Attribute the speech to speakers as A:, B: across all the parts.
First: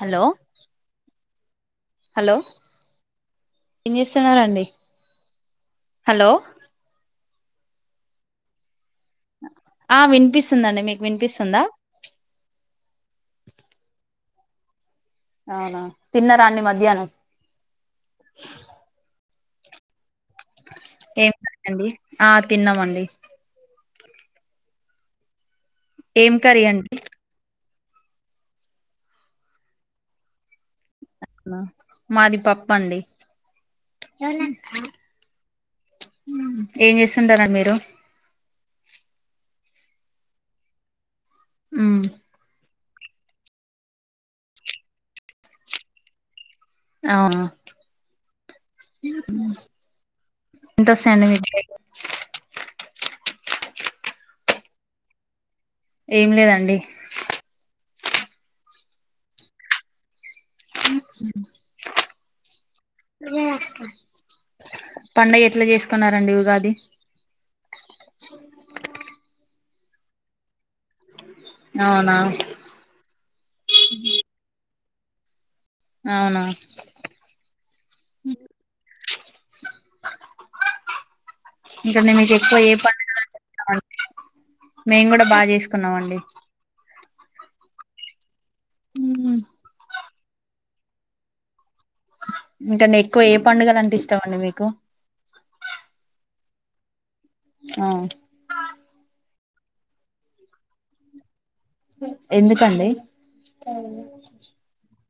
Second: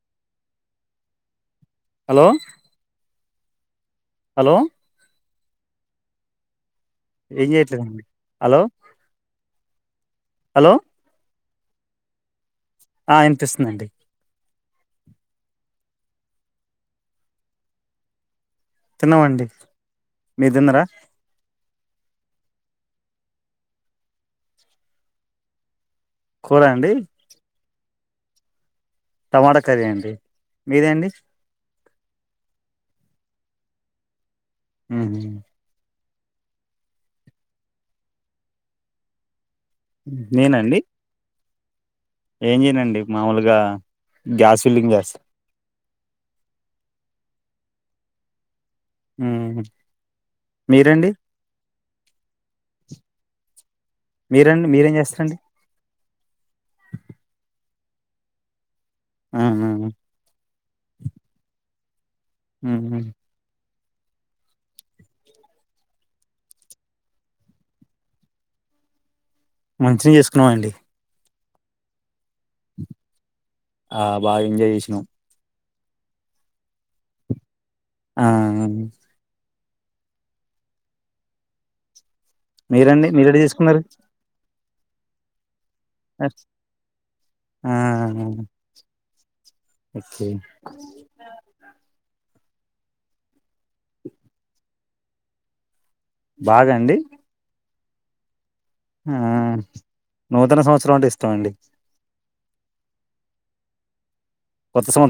A: Hello
B: hello
A: ఏం
B: hello
A: చేస్తున్నారండి hello
B: ఏం చేయట్లేదండి హలో
A: ఆ
B: హలో
A: వినిపిస్తుందండి మీకు వినిపిస్తుందా
B: ఆ ఇనిపిస్తుందండి
A: అవునా తిన్నారండి మధ్యాహ్నం
B: తిన్నవండి
A: ఏం కరండీ ఆ తిన్నమండి ఏం కర్రీ అండి
B: టమాటా కర్రీ అండి మీదెండి
A: మాది పప్పండి
B: ఉహు
A: ఏం చేస్తుంటారాన్ మీరు
B: నేనండి
A: ఉమ్
B: ఏం చేయనండి మామూలుగా గ్యాస్ ఫిల్లింగ్
A: ఆహా
B: మీరండి
A: ఎంతోస్తాయ్ అండి మీక్
B: మీరండి మీరేం చేస్తారండి
A: ఏం లేదండి
B: అహహ
A: రాక పండగ ఎట్ల చేసుకున్నారండి ఉగాది
B: మంచిగ్ చేసుకున్నామండి
A: అవునా
B: ఆ బాగా ఎంజాయ్ చేసినమ్
A: అవున
B: ఆ బ్
A: ఇక మీ
B: మీరండి మీరడిది జెసుకున్నరు?
A: మేము కూడా బాగా చేసుకున్నాం అండి.
B: ఆహ
A: ఉమ్మ
B: ఓకే
A: మీకనెక్కువ ఏ పండుగల అంటే ఇష్టండి మీకు
B: బాగండి
A: ఆ
B: ఆ నూతన సంవత్సరమంటే ఇస్టమండి
A: ఎందుకండి
B: కొత్త సం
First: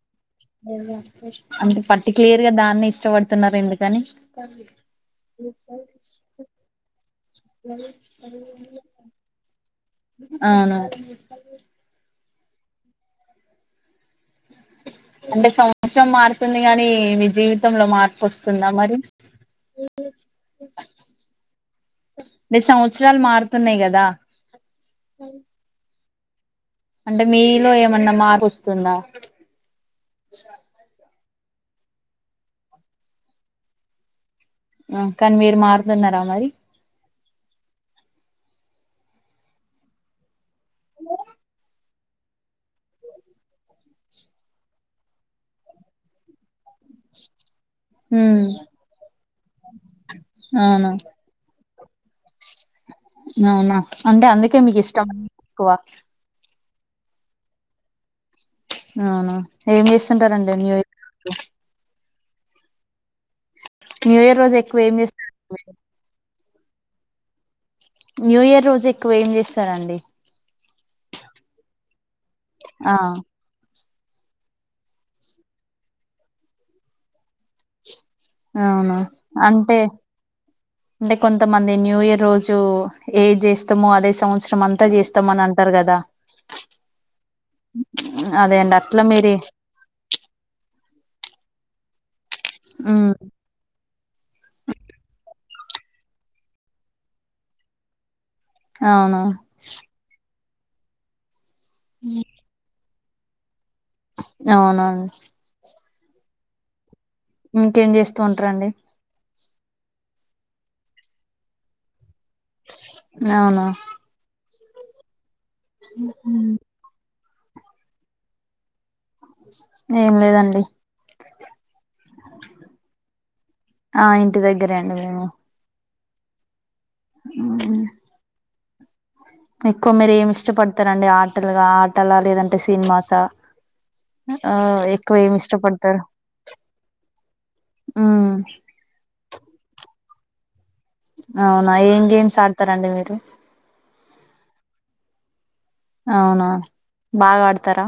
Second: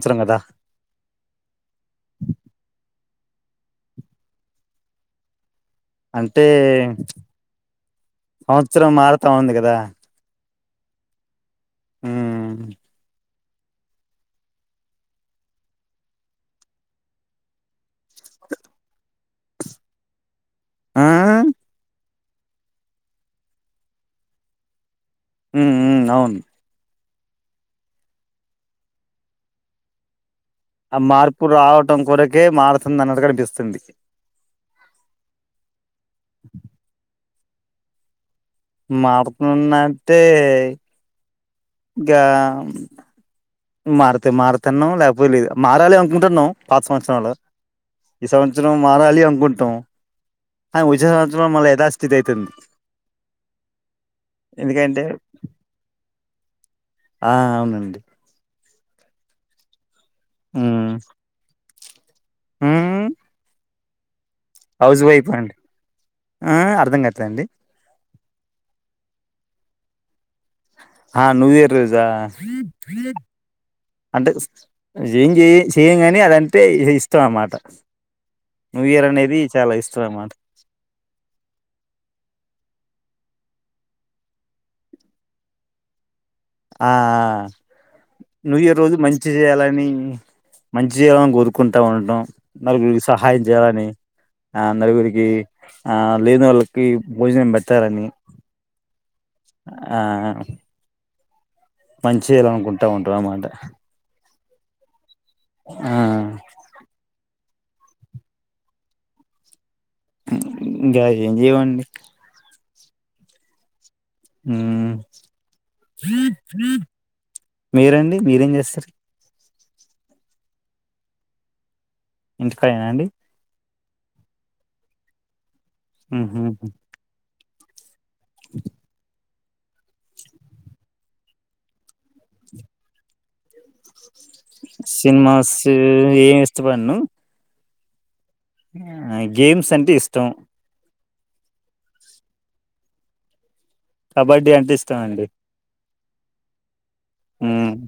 A: అంటే పర్టిక్లియర్ గా దాన్ని ఇస్ షవడుతున్నరెందుకని
B: అంటే ప్చ్ సంవత్సరం మారుతా ఉంది గదా
A: అవును
B: మ్
A: అంటే సంవత్సరం మారుతుంది గానీ, మీ జీవితంలో మార్పొస్తుందా మరి? ఉ ఉ
B: ఆ
A: నీ సంవత్సరాలు మారుతున్నయి కదా.
B: ఉ ఉ అవును
A: అంటే మీలో ఏమన్నా మార్పొస్తుందా?
B: ఆ మార్పు రావటం కొరకే మారుతుందన్నటు కనిపిస్తుంది.
A: అ కాన్ మీరు మారుతున్నారా మరి?
B: మారుతున్నట్టే ఇంకా మారుతే మారుతన్నం లేకపోలేదు మారలంకుంటన్నం. పాత సంవత్సర్ల ఈ
A: ఉమ్
B: సంవత్సరం మారాలి అనుకుంటాం. ఆ
A: అవును
B: విజయ సంవత్సరం మళ్ళ యదాస్థితి ఐతుంది.
A: అవునా అంటే అందుకే
B: ఎందుకంటే
A: మీకిష్టం క్కువ
B: ఆ అవునండి
A: అవునా ఏం జేస్తుంటారండి న్యూయర్ కి
B: మ్
A: న్యూయర్ రోజు ఎక్కువ ఏం జేస్తున్నారండి మీరు?
B: ఆ అర్థంగాట్లేండి.
A: న్యూయర్ రోజు ఎక్కువ ఏం జేస్తారండి?
B: ఆ నూయర్ రోజా
A: ఆ
B: అంటే ఉస్ జే ఏం శేయం గాని అదంటే ఇష్టమన్మాట.
A: అవునా అంటే
B: అన్నమాట
A: టే కొంతమంది న్యూయరోజు ఏజేస్తామో అదే సంవత్సరమంతా జేస్తామనంటర్ గదా.
B: ఆ ఆ
A: అదే అండి
B: నూయర్రోజు
A: అట్లా
B: మంచి
A: మీరే
B: జేయాలని మంజేయాలని గోరుకు కుంటావుంటం నలుగురికి
A: ఉమ్
B: సహాయం జెయాలని ఆ నలుగురికి ఆ లేనొళ్ళకి భోజనం బెత్తారని
A: అవును
B: ఆ ఆ మంచి జేయాలనుకుంటా ఉంటారు అమాట
A: అవునవును
B: ఆ
A: ఇంకేం జేస్తూ ఉంటరండి?
B: ఇంగా ఏం జేయమండి.
A: నవునా
B: మ్మ్ మీరండి మీరేం జేస్తరు?
A: ఏం లేదండి
B: ఇంటికాడేనా అండి
A: ఆ ఇంటి దగ్గరే అండి మేము
B: మ్ హ్
A: మ్ ఎక్కువ మీరు ఏమి ఇష్టపడతారండి, ఆటలుగా ఆటలా లేదంటే సినిమాసా? ఆ ఎక్కువ ఏమి
B: సినిమాస్
A: ఇష్టపడతారు
B: ఏమి ఇష్టపడను
A: ఉమ్
B: గేమ్స్ అంటే ఇష్టం.
A: అవునా ఏం గేమ్స్ ఆడ్తరండి మీరు?
B: కబడ్డీ అంటే ఇష్టమండి.
A: అవునా బాగా
B: హ్
A: ఆడతారా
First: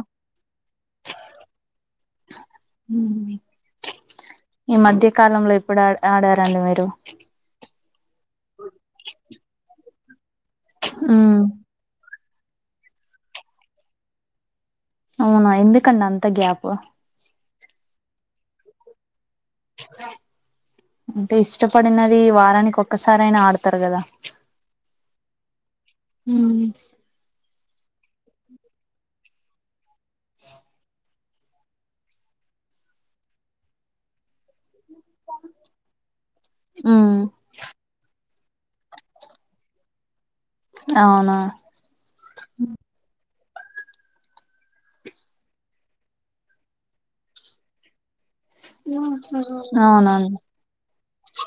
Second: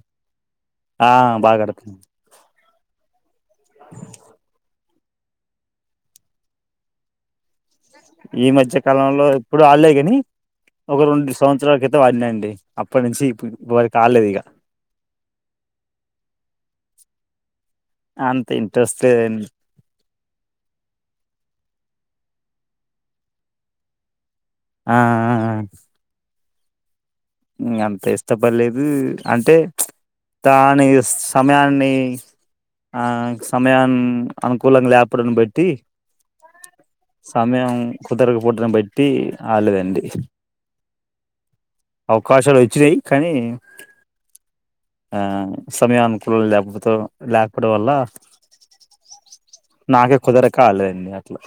B: ఆ బాగాడ్తుం
A: హ్ ఈ మధ్య కాలంలో ఎప్పుడు ఆడ్ ఆడారండి మీరు?
B: ఈ మధ్య కాలంలో ఎప్పుడు ఆడ్లే గని ఒక రెండు
A: ఉమ్
B: సంవత్సరాల క్రితం ఆడిన అం డి అప్పట్ నుంచి ఇప్ ఇప్పటి వరకి ఆడ్లేద్ ఇగ
A: అవునా ఎందుకండ్ అంత గ్యాప్
B: అంత ఇంట్రెస్ట్ లేదన్
A: అంటే ఇష్టపడినది వారానిక్ ఒక్క సారైనా ఆడ్తర్ గదా
B: ఆ ఆ....
A: మ్
B: మ్ అంత ఇష్టపడ్ లేదు అంటే దాని సమయాన్ని ఆ సమయన్ అనుకో కులం లేపడ్న్ బట్టి
A: ఉమ్
B: సమయం కుదరక పూటన పెట్టి ఆడ్లేదండి.
A: అవునా
B: అవకాశాల్ వచ్చినయి కనీ ఆ సమయానుకూలం లేకపొతే లేకపోడం వల్ల
A: అవునా
B: నాకే కుదరక ఆడ్లే అండి అట్లా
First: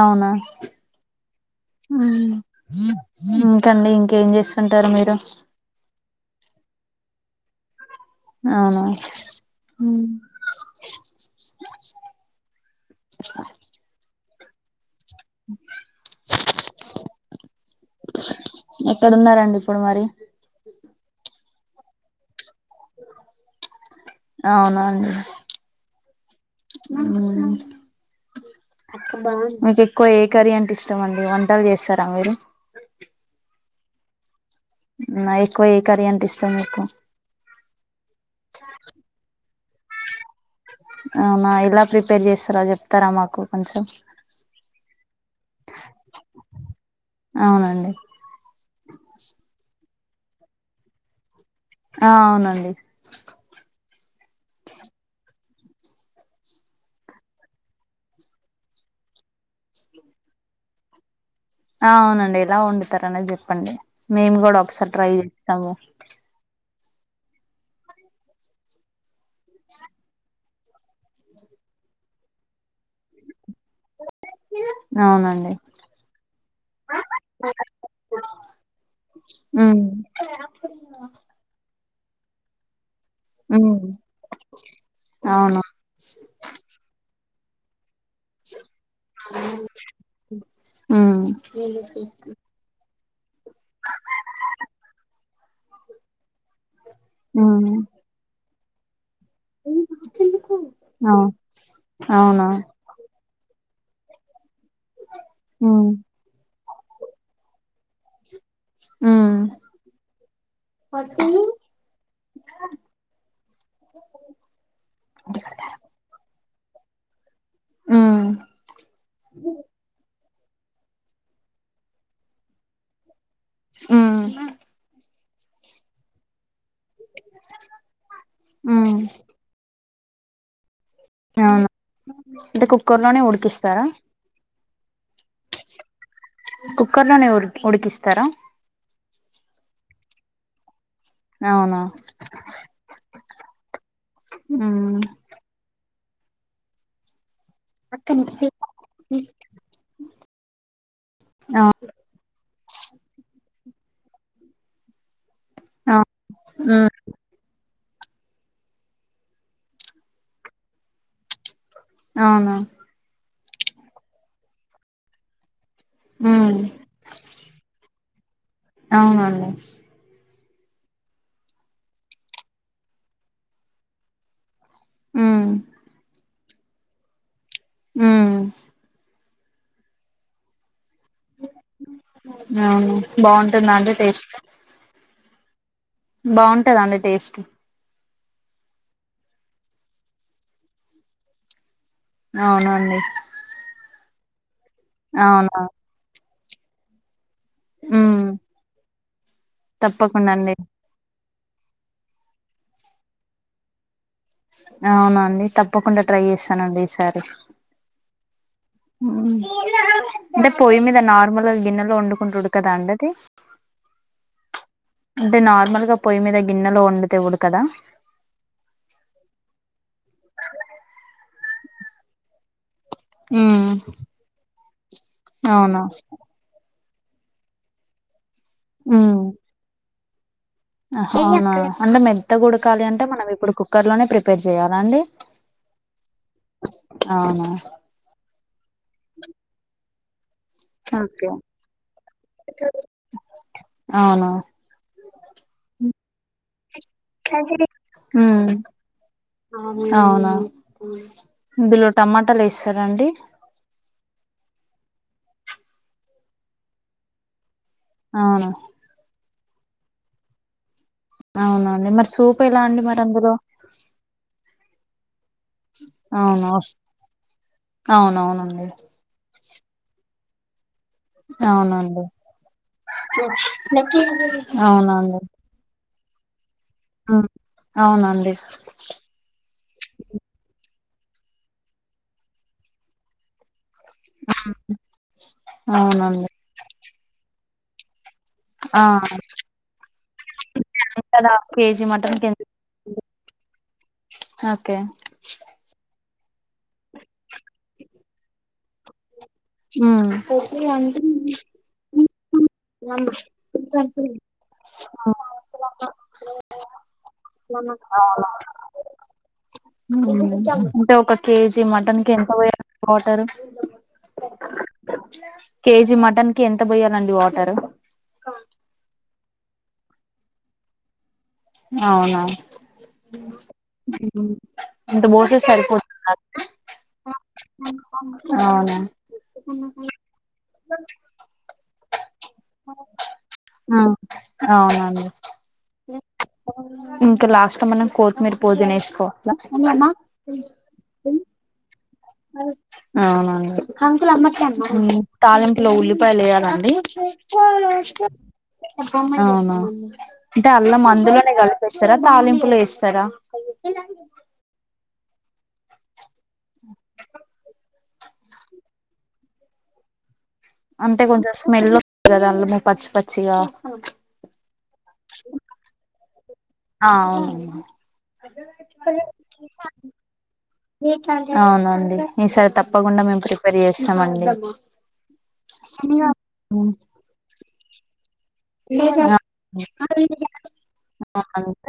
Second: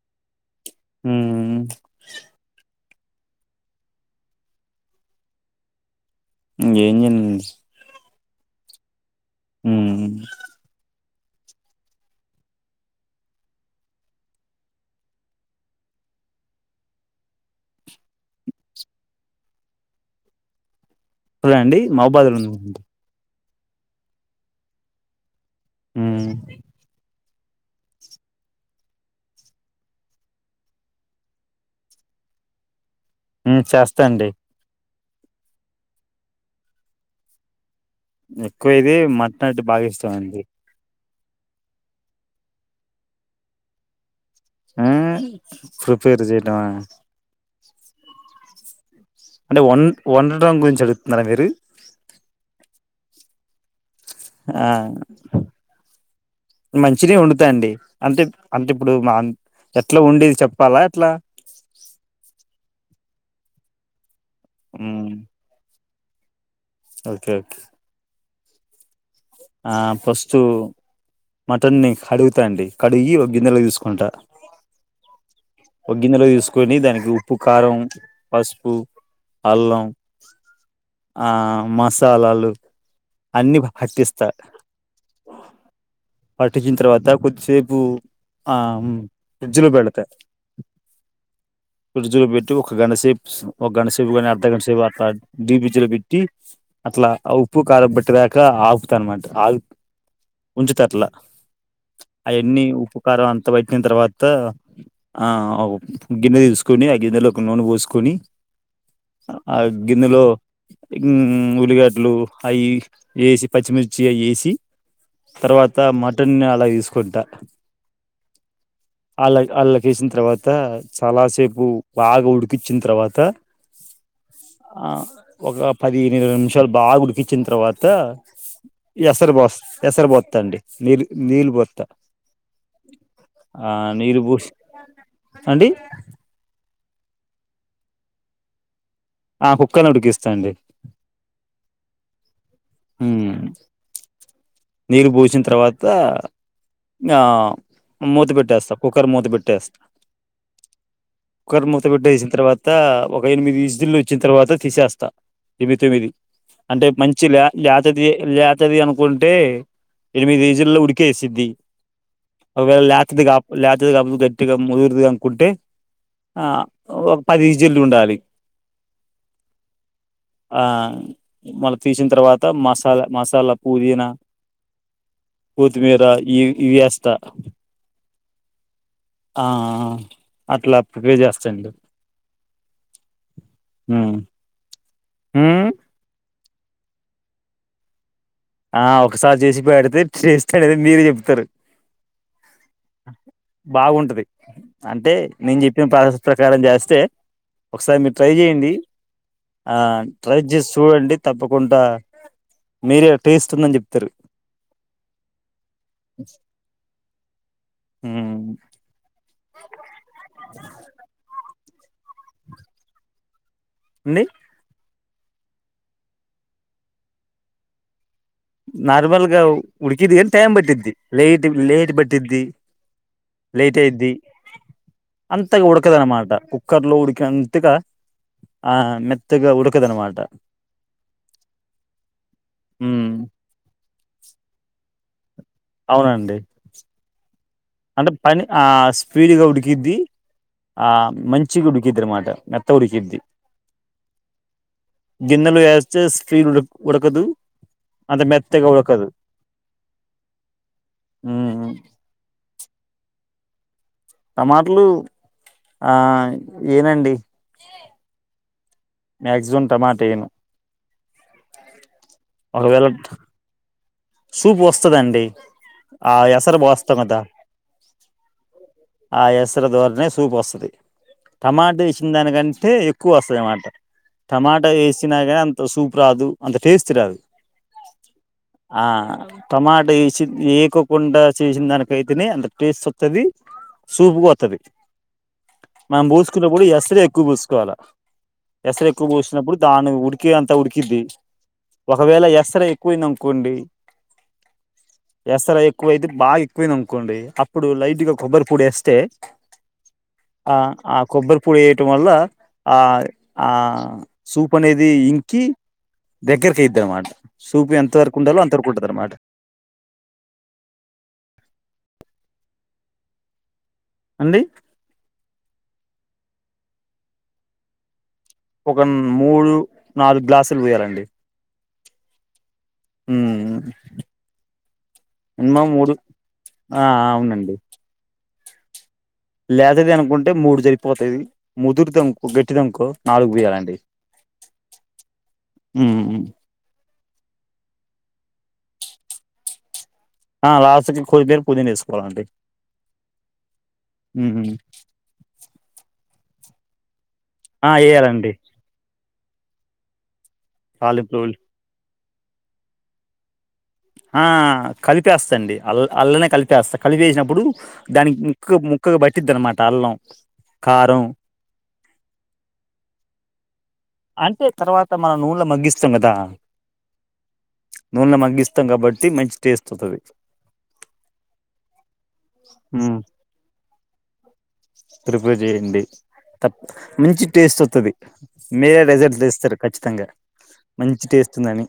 A: అవునా
B: ఉమ్
A: ఇంకండి ఇంకేం చేస్తుంటారు మీరు?
B: ఇంకేం చేయన్
A: అవునా
B: మ్
A: ఎక్కడున్నారండి ఇప్పుడు మరి
B: ఇప్పుడా అండి మాబాదులున్నాం.
A: అవునం
B: మ్
A: మీకు ఎక్కువ ఏ కర్రీ అంటే ఇష్టం అండి వంటలు చేస్తరా మీరు
B: చేస్తండి.
A: నా ఎక్కువ ఏ కర్రీ అంటే ఇష్టం నీకు?
B: ఎక్కువ ఇది మటన్ అంటే బాగిష్టం అండి.
A: అవునా ఎలా ప్రిపేర్ చేస్తరా చెప్తారా మాకు కొంచెం.
B: ఆ ప్రిపేర్ చేయడమా
A: అవునండి
B: అంటే వన్ వండడం గురించి అడుగుతున్నారా మీరు
A: ఆ అవునండి.
B: మంచెనె వొండుతా అండి అంటే అంటే ఇప్పుడు మా ఎట్లా ఉండేది చెప్పాలా ఎట్లా
A: తార అనేది చెప్పండి మేము కూడా ఒకసారి
B: ఉమ్
A: ట్రై చేస్తాము.
B: ఓకే ఓకే ఆ ఫస్టు మటన్ని కడుగుతా అంది కడిగి గిన్నెలో తీస్కుంటా
A: అవునండి
B: ఓ గ్గిన్నెల తీస్కొని దానికి ఉప్పు, కారం, పసుపు
A: మ్
B: అల్లం ఆ మసాలాలు అన్ని
A: ఉమ్
B: వట్టిస్ త
A: అవును
B: పట్టిచ్చిన తర్వాత కొద్దిసేపు ఆ ఫ్రిజ్లో బెడతా
A: ఉమ్
B: ప్రిడ్జ్ లో పెట్టు ఒక గంటసేప్ ఒక గంటసేపు గని అర్ధ గంటసేపు అట్లా డి ప్రిజ్జుల వేట్టి అట్లా ఆ ఉప్పు
A: ఉమ్
B: కారు పట్టేదాక ఆపుతనమాత్ ఆగు ఉంచుతట్లా
A: అవు అవునా
B: అయాన్ని ఉప్పు కారం అంత బట్టి టిన తర్వాత ఆ ఒ
A: ఉమ్
B: గిన్నె తీసుకొని ఆ గిన్నెలో ఒక నూనె వోస్కొని
A: ఉమ్
B: ఆ గిన్నెలో మ్మ్ ఉల్లిగడ్లు అయి ఏసి పచ్చిమిర్చి అయి ఏసి తర్వాత మటన్ ల దిస్కుంటా
A: ఉమ్
B: అల అళకేసిన తర్వాత చాలా సేపు బు బాగా ఉడికించిన తర్వాత
A: ఉమ్
B: ఆ ఒక పదెన్ ఇరవై నిమిష శాల్ బాగా ఉడికిచ్చిన తర్వాత
A: ఉమ్
B: ఎసరి వోస్ ఎసరి పోతండి నీల్ నీల్
A: అవును
B: బోత్త
A: అంటే కుక్కర్ లోనే
B: ఆ
A: ఉడికిస్తారా
B: నీల్ బోష్ అండి
A: కుక్కర్ లోనే ఉర్ ఉడికిస్తారా
B: ఆ కుక్కనిడికిస్తా అండి
A: అవునా ఉమ్
B: నీరు బోసిన్ తర్వాత ఆ మూత బెట్టేస్తా కుక్కర్ మూత బెట్టేస్తా కుక్కర్
A: అవు
B: మూత బెట్టేసింతర్వాత, ఒక ఎనిమిది విస్సిల్లు ఒచ్చిన్ తర్వాత తీసేస్తా. ఇవి
A: అవు
B: తొమిది అంటే
A: ఉమ్
B: మంచి లే లేతది లేతది అనుకుంటే టే ఎనిమిది వెస్సెల్ లో ఉడికేసిద్ది
A: అవునా
B: ఒకేళ లేతది కా లేతది కాక గట్టిగా ముదుర్ది అనుకుంటే ఆ
A: ఉమ్
B: ఒక పది ఇజిల్లు ఉండాలి.
A: అవునండి
B: ఆ మళ్ళా తీసిన్ తర్వాత మసాల మసాలా పుదీనా
A: ఉమ్
B: కోతిమీర ఈ ఇయేస్త
A: మ్మ్
B: ఆ ఇట్లా ప్రిపేర్ జేస్తాండి
A: అవును బాగుంటుందా అండి
B: మ్మ్
A: టేస్ట్
B: మ్మ్
A: బాగుంటద అండి టేస్ట్
B: ఆ ఒకసారి జేసి పెడితే చేస్తాడేద మీరే జేప్తరు
A: అవునండి
B: అంటే
A: అవునా
B: నేను జేప్పిన పాసేస్ ప్రకారం జేస్తే ఒకసారి మీరు
A: మ్మ్
B: ట్రై జేయండి. ఆ
A: తప్పకుండా
B: ట్రై
A: అండి
B: జేష్ చూడండి. తప్పకుంటా మీరే టేస్ట్ ఉందని జెప్తరు.
A: అవునండి తప్పకుండా ట్రై చేస్తానండి ఈసారి
B: మ్మ్
A: మ్మ్ అంటే పొయ్యి మీద నార్మల్గా గిన్నెలో ఒండుకుంటే ఉడకదా అండి అది
B: అండే
A: అంటే నార్మల్గా పొయ్యి మీద గిన్నెలో వండితే ఉడకదా.
B: నార్మల్గా ఉడ్కిద్ది గని టైమ్ బట్టద్ది లేేట్ లేట్ బట్టిద్ది
A: మ్మ్
B: లేటైయిద్ది అంతగా
A: అవునా
B: ఉడ్కదన్నమాట కుక్ క్కర్ లో ఉడికినంతగా ఆ మెత్తగా ఉడకదనమాట.
A: ఆహా అవును అన్నం మెత్తగా ఉడకాలి అంటే
B: ఉమ్,
A: మనం ఇప్పుడు కుక్కర్ లోనే ప్రిపేర్ జేయ్యాలా అండి
B: అవునండి
A: అవునా
B: అంటే పని ఆ స్పీడ్గా ఉడికిద్ది ఆ
A: ఓకే
B: మంచిగా ఉడికిద్ద ఆనామాట మొత్తం ఉడికిద్ది
A: అవునా
B: గైనలే అస్తే స్పీడ్ ఉడకది
A: మ్ అవునా
B: ఉమ్,
A: ఇందులో టమాటాలు వేస్త రా అండి
B: టమాటలు ఆ ఎయ్యండి
A: అవున
B: మిక్సిమ్ టమాట ఎయను
A: అవునండి మరి సూపు ఎలా అండి మరి అందులోకీ
B: సూప్ వస్తానంది ఆ
A: అవును.
B: ఎసరు
A: వస్
B: పోస్తా కదా
A: అవునవునండి.
B: ఆ ఏసారా యస్ ద్వార నే సూపు వస్తుంది టమాటా
A: అవునండి.
B: వేసిన దానికంటే ఎక్కువ వస్తుంది అన్నమాట టమాటా వేసినా కాని అంత సూప్ రాదు అంత టేస్ట్
A: హ
B: రాదు
A: అవునా అండి
B: ఆ టమాటా ఏసి ఎకో కొండ చేసిన దానిక కైతేనే అంత టేస్ట్ వస్తుది సూపు కూడా
A: హ్మ్.
B: వాతది మనం
A: అవునండి.
B: పూసుకున్నప్పుడు ఎసారే ఎక్కువ పూసుకోవాలా
A: ఆ!
B: ఎసర ఎక్కువ పోసినప్పుడు దాను ఉడేక్ అంతా ఉడికిద్ది
A: కానీ కదా కేజీ
B: ఒకవేళ
A: మటన్‌కి ఎంత
B: ఏసారా ఎక్కువైంది అనుకోండి
A: ఓకే.
B: ఎసరా ఎక్కువైతే బాగా ఎక్కువయింది అనుకోండి అప్పుడు లైట్ గా కొబ్బరి పొడి వేస్తే
A: హ్మ్.
B: ఆ ఆ కొబ్బరి పొడి వేయటం వల్ల ఆ ఆ సూప్ అనేది అది ఇంకి దగ్గరకి అయితది అన్నమాట సూపు ఎంత వరకు ఉండాలో అంతరకు
A: మ్ మ్ అంటే ఒక కేజీ మటన్ కి ఎంత పోయాలి వాటర్ రు
B: అండి
A: కేజీ మటన్ కి ఎంత పోయ్యాలండి వాటర్ రు
B: ఒక మూడు నాలుగు గ్లాసులు పోయాలి అండి
A: అవునా ఇంత బోసే
B: మినిమం మూడు
A: సారీపోతుందా
B: ఆ
A: అండి అవునా
B: లేదది అనుకుంటే మూడు చరిపోతది ముదురుద
A: మ్ అవునండి
B: ఉమ్, ఉమ్.
A: ఇంకా లాస్ట్ మనం కొత్తిమీర పుదీనా వేసుకోవాలా
B: ఆ లాస్సక్కి కొత్మీర పుదీనా వేసుకొ
A: అవునా
B: ఉమ్, ఉమ్.
A: అండి తాలింపులో ఉలి ఉల్లిపాయలు అయ్యాల అండి
B: ఆ వేయాలండి
A: అంటే అల్లం
B: తాలింపులో
A: అందులోనే కలిపిస్తారా తాలింపులు వేస్తారా
B: ఆ కాలిపి వస్తాండి అల్ అల్లనే కలిపిస్తా కలిపేసినప్పుడు దానికి ముక్క ముక్కగా బట్టిద్ అనమాట అల్లం
A: అంటే
B: కారం
A: కొంచెం స్మెల్ వస్తది కదా అల్లము పచ్చి పచ్చిగా
B: అంటే తర్వాత మనం నున్లో మగ్గిస్తాం కదా
A: ఆ అవును
B: నున్లో మగ్గిస్తాం కాబట్టి మంచి టేస్ట్ వాతది
A: అవునా అండి ఈ సారీ
B: హ్మ్.
A: తప్పకుండా మేము ప్రిపేర్ చేస్తాం అండి
B: ప్రిపేర్ చేయండి. తం మంచి టేస్ట్ వస్తది.
A: అవునండి
B: మంచి టేస్ట్ ఉందని.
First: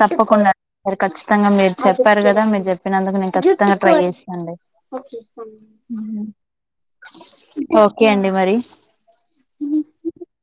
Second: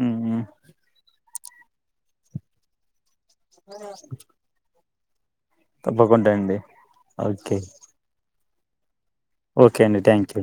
B: హ్మ్.
A: తప్పకుండా అది కచ్చి తంగా మీరు చెప్పారు కదా. మీరు చెప్పినందుకు నేను కచ్చితంగా ట్రై చేస అండి.
B: తప్పకుంటే అండి ఓకే
A: ఓకే అండి మరి
B: ఓకే అండి థ్యాంక్ యూ